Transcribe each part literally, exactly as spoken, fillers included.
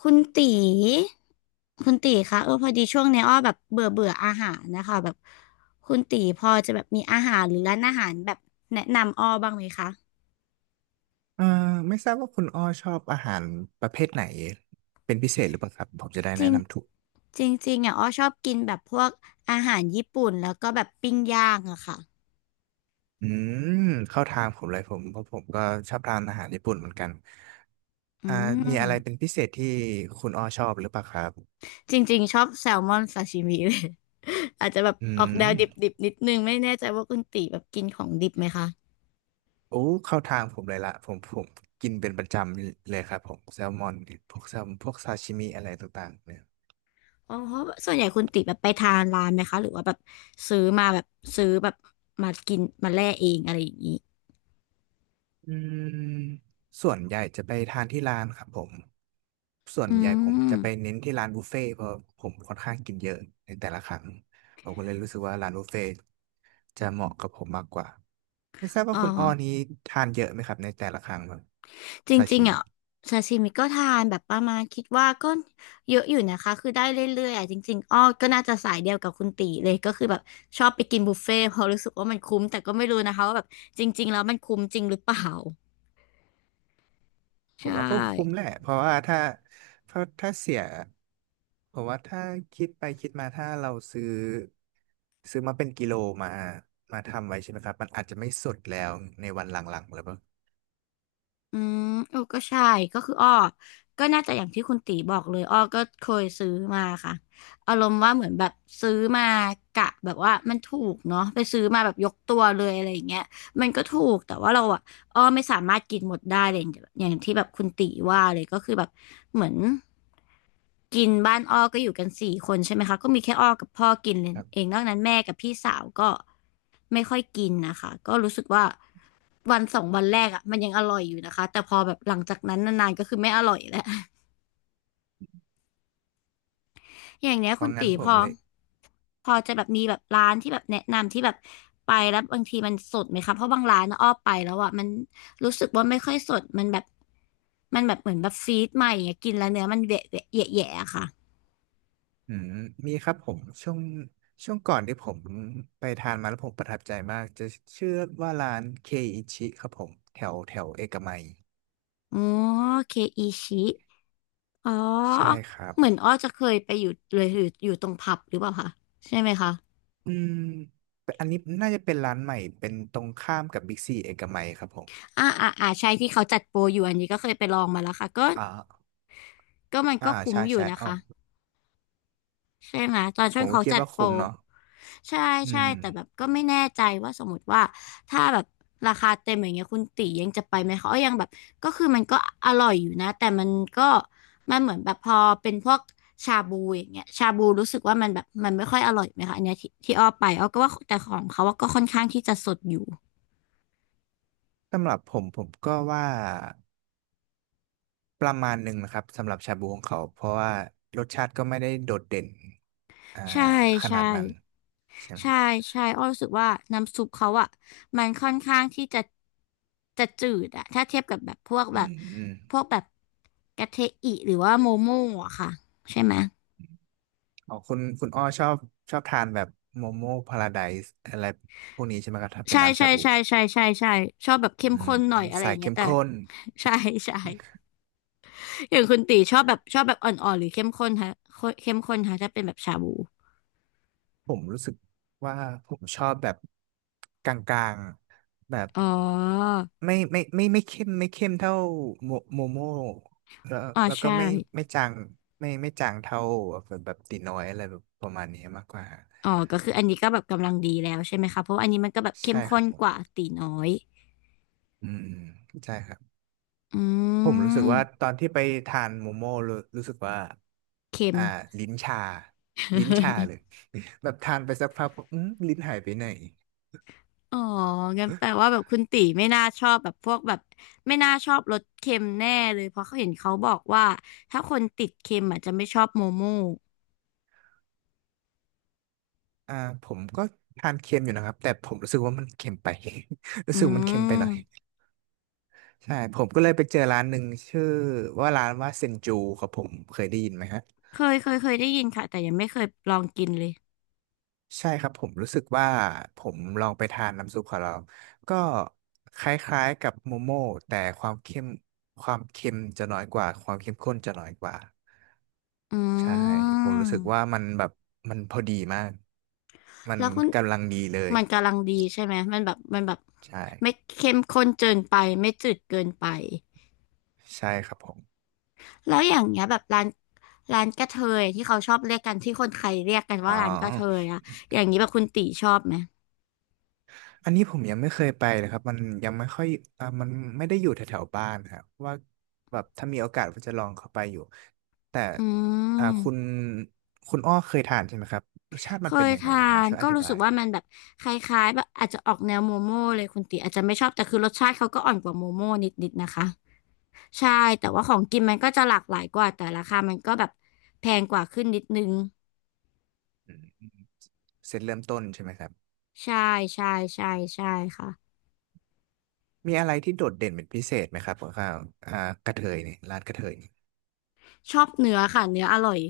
คุณตีคุณตีคะเออพอดีช่วงเนี้ยอ้อแบบเบื่อเบื่ออาหารนะคะแบบคุณตีพอจะแบบมีอาหารหรือร้านอาหารแบบแนะนำอ้อบ้างไหมคะเอ่อไม่ทราบว่าคุณอ้อชอบอาหารประเภทไหนเป็นพิเศษหรือเปล่าครับผมจะได้จแนะริงนำถูกจริงจริงอ่ะอ้อชอบกินแบบพวกอาหารญี่ปุ่นแล้วก็แบบปิ้งย่างอะค่ะอืมเข้าทางผมเลยผมเพราะผมก็ชอบทานอาหารญี่ปุ่นเหมือนกันอือ่ามีอะไรเป็นมพิเศษที่คุณอ้อชอบหรือเปล่าครับจริงๆชอบแซลมอนซาชิมิเลย อาจจะแบบอืออกแนมวดิบๆนิดนึงไม่แน่ใจว่าคุณตีแบบกินของดิบไหมคะ โอ้เข้าทางผมเลยละผมผมกินเป็นประจำเลยครับผมแซลมอนพวกแซลพวกซาชิมิอะไรต่างๆเนี่ยอ๋อเพราะส่วนใหญ่คุณติแบบไปทานร้านไหมคะหรือว่าแบบซื้อมาแบบซื้อแบบมากินมาแล่เองอะไรอย่างนี้อืมส่วนใหญ่จะไปทานที่ร้านครับผม ส่วนอืใหญ่ผมมจะไปเน้นที่ร้านบุฟเฟ่ต์เพราะผมค่อนข้างกินเยอะในแต่ละครั้งผมก็เลยรู้สึกว่าร้านบุฟเฟ่ต์จะเหมาะกับผมมากกว่าไม่ทราบว่าอ๋อคุณอ้อนี้ทานเยอะไหมครับในแต่ละครั้งแบบจซาริชิงๆมิอ่ะซาชิมิก็ทานแบบประมาณคิดว่าก็เยอะอยู่นะคะคือได้เรื่อยๆอ่ะจริงๆอ้อก็น่าจะสายเดียวกับคุณตีเลยก็คือแบบชอบไปกินบุฟเฟ่ต์เพราะรู้สึกว่ามันคุ้มแต่ก็ไม่รู้นะคะว่าแบบจริงๆแล้วมันคุ้มจริงหรือเปล่า ผมใช่ ว่าก็คุ้มแหละเพราะว่าถ้าเพราะถ้าเสียผมว่าถ้าคิดไปคิดมาถ้าเราซื้อซื้อมาเป็นกิโลมามาทำไว้ใช่ไหมครับมันอาจจะไม่สดแล้วในวันหลังๆหรือเปล่าอืมเออก็ใช่ก็คืออ้อก็น่าจะอย่างที่คุณตีบอกเลยอ้อก็เคยซื้อมาค่ะอารมณ์ว่าเหมือนแบบซื้อมากะแบบว่ามันถูกเนาะไปซื้อมาแบบยกตัวเลยอะไรอย่างเงี้ยมันก็ถูกแต่ว่าเราอะ อ้อไม่สามารถกินหมดได้เลยอย่างที่แบบคุณติว่าเลยก็คือแบบเหมือนกินบ้านอ้อก็อยู่กันสี่คนใช่ไหมคะก็มีแค่อ้อกับพ่อกินครัเอบงนอกนั้นแม่กับพี่สาวก็ไม่ค่อยกินนะคะก็รู้สึกว่าวันสองวันแรกอ่ะมันยังอร่อยอยู่นะคะแต่พอแบบหลังจากนั้นนานๆก็คือไม่อร่อยแล้ว อย่างเนี้ยเพคุราะณงั้นตีผพมอเลย พอจะแบบมีแบบร้านที่แบบแนะนำที่แบบไปแล้วบางทีมันสดไหมคะเพราะบางร้านนะอ้อไปแล้วอ่ะมันรู้สึกว่าไม่ค่อยสดมันแบบมันแบบเหมือนแบบฟีดใหม่อย่างเงี้ยกินแล้วเนื้อมันแหวะแหวะแหยะแหยะอะค่ะอืมมีครับผมช่วงช่วงก่อนที่ผมไปทานมาแล้วผมประทับใจมากจะชื่อว่าร้านเคอิชิครับผมแถวแถวเอกมัยอ๋อเคอีชิอ๋ใช่อครับเหมือนอ้อจะเคยไปอยู่เลยอยู่อยู่ตรงผับหรือเปล่าคะใช่ไหมคะอืมเป็นอันนี้น่าจะเป็นร้านใหม่เป็นตรงข้ามกับบิ๊กซีเอกมัยครับผมอ่าอ่าอ่าใช่ที่เขาจัดโปรอยู่อันนี้ก็เคยไปลองมาแล้วค่ะก็อ่าก็มันอ่าก็คุ้มใช่อยู่ใช่นะอ๋อคะ ใช่ไหมตอนผช่วมงก็เขาคิดจัดว่าโปรคุ้มเนาะใช่อืใช่มแต่แบบก็ไม่แน่ใจว่าสมมติว่าถ้าแบบราคาเต็มอย่างเงี้ยคุณตียังจะไปไหมเขายังแบบก็คือมันก็อร่อยอยู่นะแต่มันก็มันเหมือนแบบพอเป็นพวกชาบูอย่างเงี้ยชาบูรู้สึกว่ามันแบบมันไม่ค่อยอร่อยไหมคะอันเนี้ยที่ที่อ้อไปอ้อก็ว่าแต่ของเขาว่าก็ค่อนข้างที่จะสดอยู่สำหรับผมผมก็ว่าประมาณหนึ่งนะครับสำหรับชาบูของเขาเพราะว่ารสชาติก็ไม่ได้โดดเด่นอ่าใช่ขใช่ นาดนั้นใช่ไหม ใช่ใช่อ้อรู้สึกว่าน้ำซุปเขาอ่ะมันค่อนข้างที่จะจะจืดอะถ้าเทียบกับแบบพวกอืแบบมอืมพวกแบบกะเทอิหรือว่าโมโม่อะค่ะใช่ไหมอ๋อคุณคุณอ้อชอบชอบทานแบบโมโม่พาราไดซ์อะไรพวกนี้ใช่ไหมครับถ้าเป็นใช่น้ำชาใช่บูใช่ใช่ใช่ใช่ชอบแบบอืเข้มมข้นหน่อยอะไรสาอยย่างเงี้เข้ยมแต่ข้นใช่ใช่อย่างคุณตีชอบแบบชอบแบบอ่อนๆหรือเข้มข้นฮะเข้มข้นฮะถ้าเป็นแบบชาบูผมรู้สึกว่าผมชอบแบบกลางๆแบบอ๋อไม่ไม่ไม่ไม่เข้มไม่เข้มเท่าโมโมโม่แล้วอ๋อแล้วก็ใช่ไม่ไม่จางไม่ไม่จางเท่าแบบแบบตีน้อยอะไรแบบประมาณนี้มากกว่าอ๋อก็คืออันนี้ก็แบบกำลังดีแล้วใช่ไหมคะเพราะว่าอันนี้มันก็แบบเข้มใช่คข้รับนผกมว่าตีน้อยอืมอืมใช่ครับ อืผมรู้สึกว่าตม อนที่ไปทานโมโม่รู้รู้สึกว่าเค็ม อ่าลิ้นชาลิ้นชาเล ย แบบทานไปสักพักอืมลิ้นหายไปไหนอ๋องั้นแปลว่าแบบคุณตีไม่น่าชอบแบบพวกแบบไม่น่าชอบรสเค็มแน่เลยเพราะเขาเห็นเขาบอกว่าถ้าคนติดเค็มอาจจะไม่ชอบโมโม่อ่าผมก็ทานเค็มอยู่นะครับแต่ผมรู้สึกว่ามันเค็มไป รู้อืสึกมันเค็มไปหน่อยมใช่ผมก็เลยไปเจอร้านหนึ่งชื่อว่าร้านว่าเซนจูครับผมเคยได้ยินไหมฮะ เคยเคยเคยได้ยินค่ะแต่ยังไม่เคยลองกินเลยใช่ครับผมรู้สึกว่าผมลองไปทานน้ำซุปของเราก็คล้ายๆกับโมโม่แต่ความเข้มความเค็มจะน้อยกว่าความเข้มข้นจะน้อยกว่าอใช่ืผมรู้สึกว่ามมันแบบมันพอดีมากมันแล้วคุณกำลังดีเลยมันกำลังดีใช่ไหมมันแบบมันแบบใช่ไม่เค็มข้นเกินไปไม่จืดเกินไป ใช่ครับผมแล้วอย่างเงี้ยแบบร้านร้านกระเทยที่เขาชอบเรียกกันที่คนไทยเรียกกันอ๋อ ว่าร้านกระเทยอะอย่างนี้แบบคุณตีชอบไหมอันนี้ผมยังไม่เคยไปเลยครับมันยังไม่ค่อยอ่ามันไม่ได้อยู่แถวๆบ้านครับว่าแบบถ้ามีโอกาสก็จะลองเข้าไปอยู่แต่อือ่าคุณมคุณอ้อเคยทานใช่ไหมครับรสชาติมัเคนเป็นยยังไงทาล่ะฮะนช่วยอก็ธิรู้บาสึกยว่ามันแบบคล้ายๆแบบอาจจะออกแนวโมโม่เลยคุณตีอาจจะไม่ชอบแต่คือรสชาติเขาก็อ่อนกว่าโมโม่นิดๆนะคะใช่แต่ว่าของกินมันก็จะหลากหลายกว่าแต่ราคามันก็แบบแพงกว่าขึ้นนิดนึงอืมเสร็จเริ่มต้นใช่ไหมครับใช่ใช่ใช่ใช่ค่ะมีอะไรที่โดดเด่นเป็นพิเศษไหมครับข้าวอ่ากระเทยนี่ร้านกระเทยนี่ชอบเนื้อค่ะเนื้ออร่อย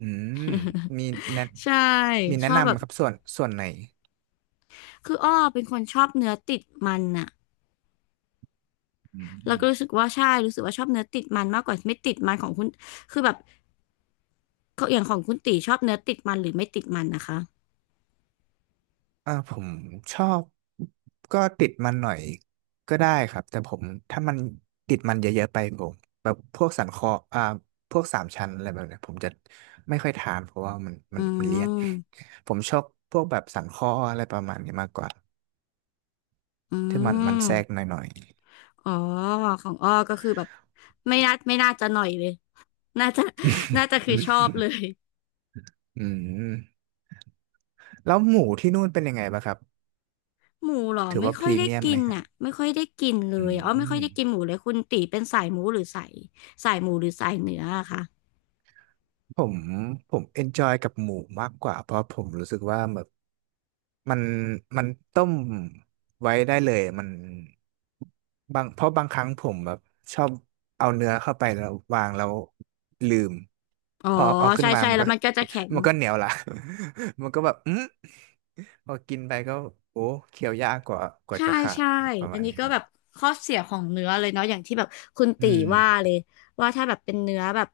อืมมีแนะใช่มีชแนะอบนำแบไหมบครับส่วนส่วนไหนคืออ้อเป็นคนชอบเนื้อติดมันอะ อืแล้วก็รู้สึม กว่าใช่รู้สึกว่าชอบเนื้อติดมันมากกว่าไม่ติดมันของคุณคือแบบอย่างของคุณตีชอบเนื้อติดมันหรือไม่ติดมันนะคะอ่าผมชอบก็ติดมันหน่อยก็ได้ครับแต่ผมถ้ามันติดมันเยอะๆไปผมแบบพวกสันคออ่าพวกสามชั้นอะไรแบบเนี้ยผมจะไม่ค่อยทานเพราะว่ามันมัอืนมันเลี่ยนมผมชอบพวกแบบสันคออะไรประมาณนี้มากกว่าอืที่มันมันมแทรกหน่อยอ๋อของอ้อก็คือแบบไม่น่าไม่น่าจะหน่อยเลยน่าจะน่าจะคือชอบเลยๆ อืมแล้วหมูที่นู่นเป็นยังไงบ้างครับหมูเหรอถือไม่ว่าพค่อยรีได้เมียมกิไหมนครับอ่ะไม่ค่อยได้กินเลอืยอ้อไม่ค่อยม ได้กินหมูเลยคุณตีเป็นสายหมูหรือสายสายหมูหรือสายเนื้ออะคะผมผมเอนจอยกับหมูมากกว่าเพราะผมรู้สึกว่าแบบมันมันต้มไว้ได้เลยมันบางเพราะบางครั้งผมแบบชอบเอาเนื้อเข้าไปแล้ววางแล้วลืมอ๋อพอเอาขึ้นใช่มาใช่มันแล้วก็ มันก็จะแข็ง มันก็เหนียวละ มันก็แบบอืมพอกินไปก็โอ้เคี้ยวยากกว่ากว่าใช่จะขาดใช่ประอัมานณนี้นี้ก็ครัแบบบข้อเสียของเนื้อเลยเนาะอย่างที่แบบคุณอืตีมว่าเลยว่าถ้าแบบเป็นเนื้อแบบ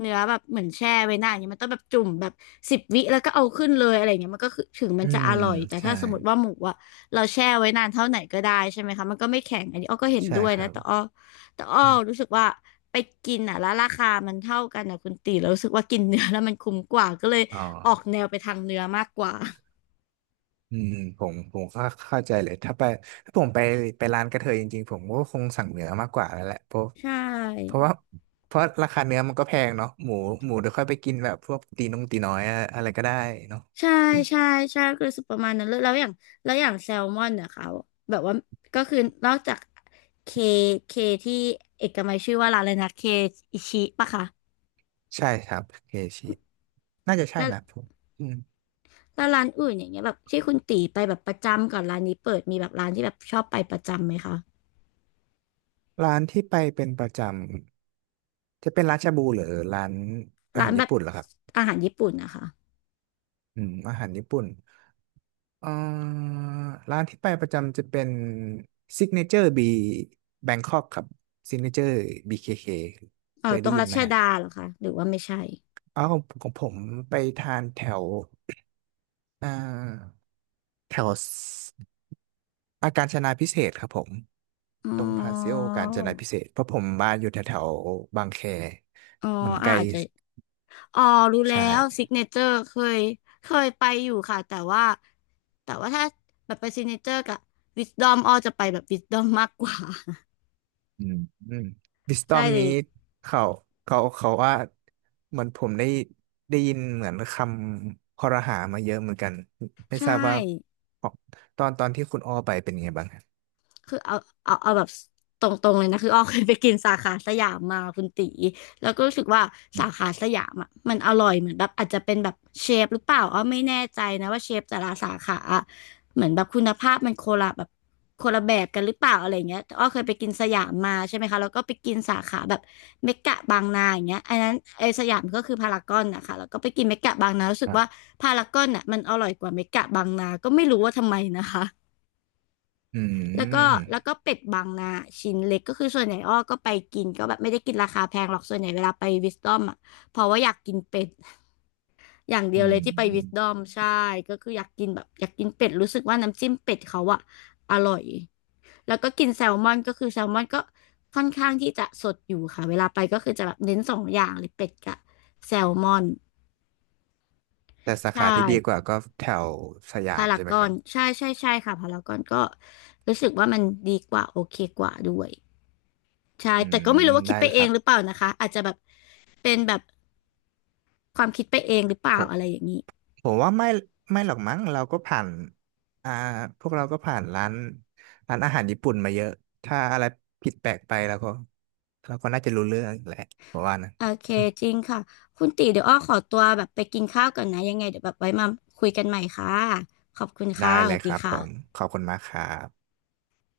เนื้อแบบเหมือนแช่ไว้นานอย่างเงี้ยมันต้องแบบจุ่มแบบสิบวิแล้วก็เอาขึ้นเลยอะไรเงี้ยมันก็คือถึงมัอืนจะมอร่อยแต่ใช่ถ้าสมมติว่าหมูอะเราแช่ไว้นานเท่าไหนก็ได้ใช่ไหมคะมันก็ไม่แข็งอันนี้อ้อก็เห็นใช่ด้วยครันะแต่อ้บอแต่อ้ออมรู้สึกว่าไปกินอะแล้วราคามันเท่ากันอะคุณตีเรารู้สึกว่ากินเนื้อแล้วมันคุ้มกว่าก็เลยอ๋อ ออกแนวไปทางเนื้อมากกว่าอืมผมผมก็เข้าใจเลยถ้าไปถ้าผมไปไปร้านกระเทยจริงๆผมก็คงสั่งเนื้อมากกว่าแล้วแหละเพราะใช่ เพราะว่าเพราะราคาเนื้อมันก็แพงเนาะหมูหมูเดี๋ยวค่อยไปกินแบบพวกตีนงตีน้อยอะอะไรก็ได้เนาะใช่ใช่ใช่ก็รู้สึกประมาณนั้นเลยแล้วอย่างแล้วอย่างแซลมอนเนี่ยเขาแบบว่าก็คือนอกจากเคเคที่เอกมัยชื่อว่าร้านอะไรนะเคอิชิปะคะใช่ครับเคชิน่าจะใช่แล้วนะผมอืมแล้วร้านอื่นอย่างเงี้ยแบบที่คุณตีไปแบบประจำก่อนร้านนี้เปิดมีแบบร้านที่แบบชอบไปประจำไหมคะร้านที่ไปเป็นประจำจะเป็นร้านชาบูหรือร้านอาร้าหานรแบญี่บปุ่นเหรอครับอาหารญี่ปุ่นนะคะอืมอาหารญี่ปุ่น เอ่อร้านที่ไปประจำจะเป็น Signature B Bangkok ครับ Signature บี เค เค เคเคอ๋เคอยตรได้งยิรันไหมชดาฮะเหรอคะหรือว่าไม่ใช่อ๋อของของผมไปทานแถวเอ่อแถวอาการจนาพิเศษกครับผมอ๋อตรงพาซิโอการจนาพิเศษกเพราะผมบ้านอยู่แถวแถวบางแคอ๋อมันไกอาลอาจจะ อ๋อรู้ใชแล้วซิ่ กเนเจอร์เคยเคยไปอยู่ค่ะแต่ว่าแต่ว่าถ้าแบบไปซิกเนเจอร์กับวิสดอมอ้อจะไปแบบวิสดอมมากกว่า อืมอืมวิสต อใช่มเลนี้ยเขาเขาเขาว่าเหมือนผมได้ได้ยินเหมือนคำคอรหามาเยอะเหมือนกันไม่ทใช่ ราบว่าตอนตอนที่คุณอ้อไปเป็นไงบ้างครับคือเอาเอาเอาแบบตรงๆเลยนะคืออ้อเคยไปกินสาขาสยามมาคุณตีแล้วก็รู้สึกว่าอืสามขาสยามอ่ะมันอร่อยเหมือนแบบอาจจะเป็นแบบเชฟหรือเปล่าอ้อไม่แน่ใจนะว่าเชฟแต่ละสาขาอะเหมือนแบบคุณภาพมันโคนละแบบคนละแบบกันหรือเปล่าอะไรเงี้ยแต่อ้อเคยไปกินสยามมาใช่ไหมคะแล้วก็ไปกินสาขาแบบเมกะบางนาอย่างเงี้ยอันนั้นไอสยามก็คือพารากอนนะคะแล้วก็ไปกินเมกะบางนารู้คสึกรัว่าบพารากอนอ่ะมันอร่อยกว่าเมกะบางนาก็ไม่รู้ว่าทำไมนะคะ อืแล้วก็มแล้วก็เป็ดบางนาชิ้นเล็กก็คือส่วนใหญ่อ้อก็ไปกินก็แบบไม่ได้กินราคาแพงหรอกส่วนใหญ่เวลาไปวิสตอมอ่ะเพราะว่าอยากกินเป็ด อย่างเดีอืยวเลยมที่ไปอืวิมสตอมใช่ก็คืออยากกินแบบอยากกินเป็ดรู้สึกว่าน้ำจิ้มเป็ดเขาอ่ะอร่อยแล้วก็กินแซลมอนก็คือแซลมอนก็ค่อนข้างที่จะสดอยู่ค่ะเวลาไปก็คือจะแบบเน้นสองอย่างเลยเป็ดกับแซลมอนแต่สาใช่ขาที่ดีกว่าก็แถวสยาพามราใช่ไหมกคอรันบใช่ใช่ใช่ค่ะพารากอนก็รู้สึกว่ามันดีกว่าโอเคกว่าด้วย ใช่อืแต่ก็มไม่รู้ว่าได้คิดไปเลยเอครังบหรือเปล่านะคะอาจจะแบบเป็นแบบความคิดไปเองหรือเปผล่าม อะไรอย่างนี้ผมว่าไม่ไม่หรอกมั้งเราก็ผ่านอ่าพวกเราก็ผ่านร้านร้านอาหารญี่ปุ่นมาเยอะถ้าอะไรผิดแปลกไปเราก็เราก็น่าจะรู้เรื่องแหละผมว่านะโอเคจริงค่ะคุณตีเดี๋ยวอ้อขอตัวแบบไปกินข้าวก่อนนะยังไงเดี๋ยวแบบไว้มาคุยกันใหม่ค่ะขอบคุณได้ค่ะสเลยวัสคดีรับผมค่ะขอบคุณมากครับ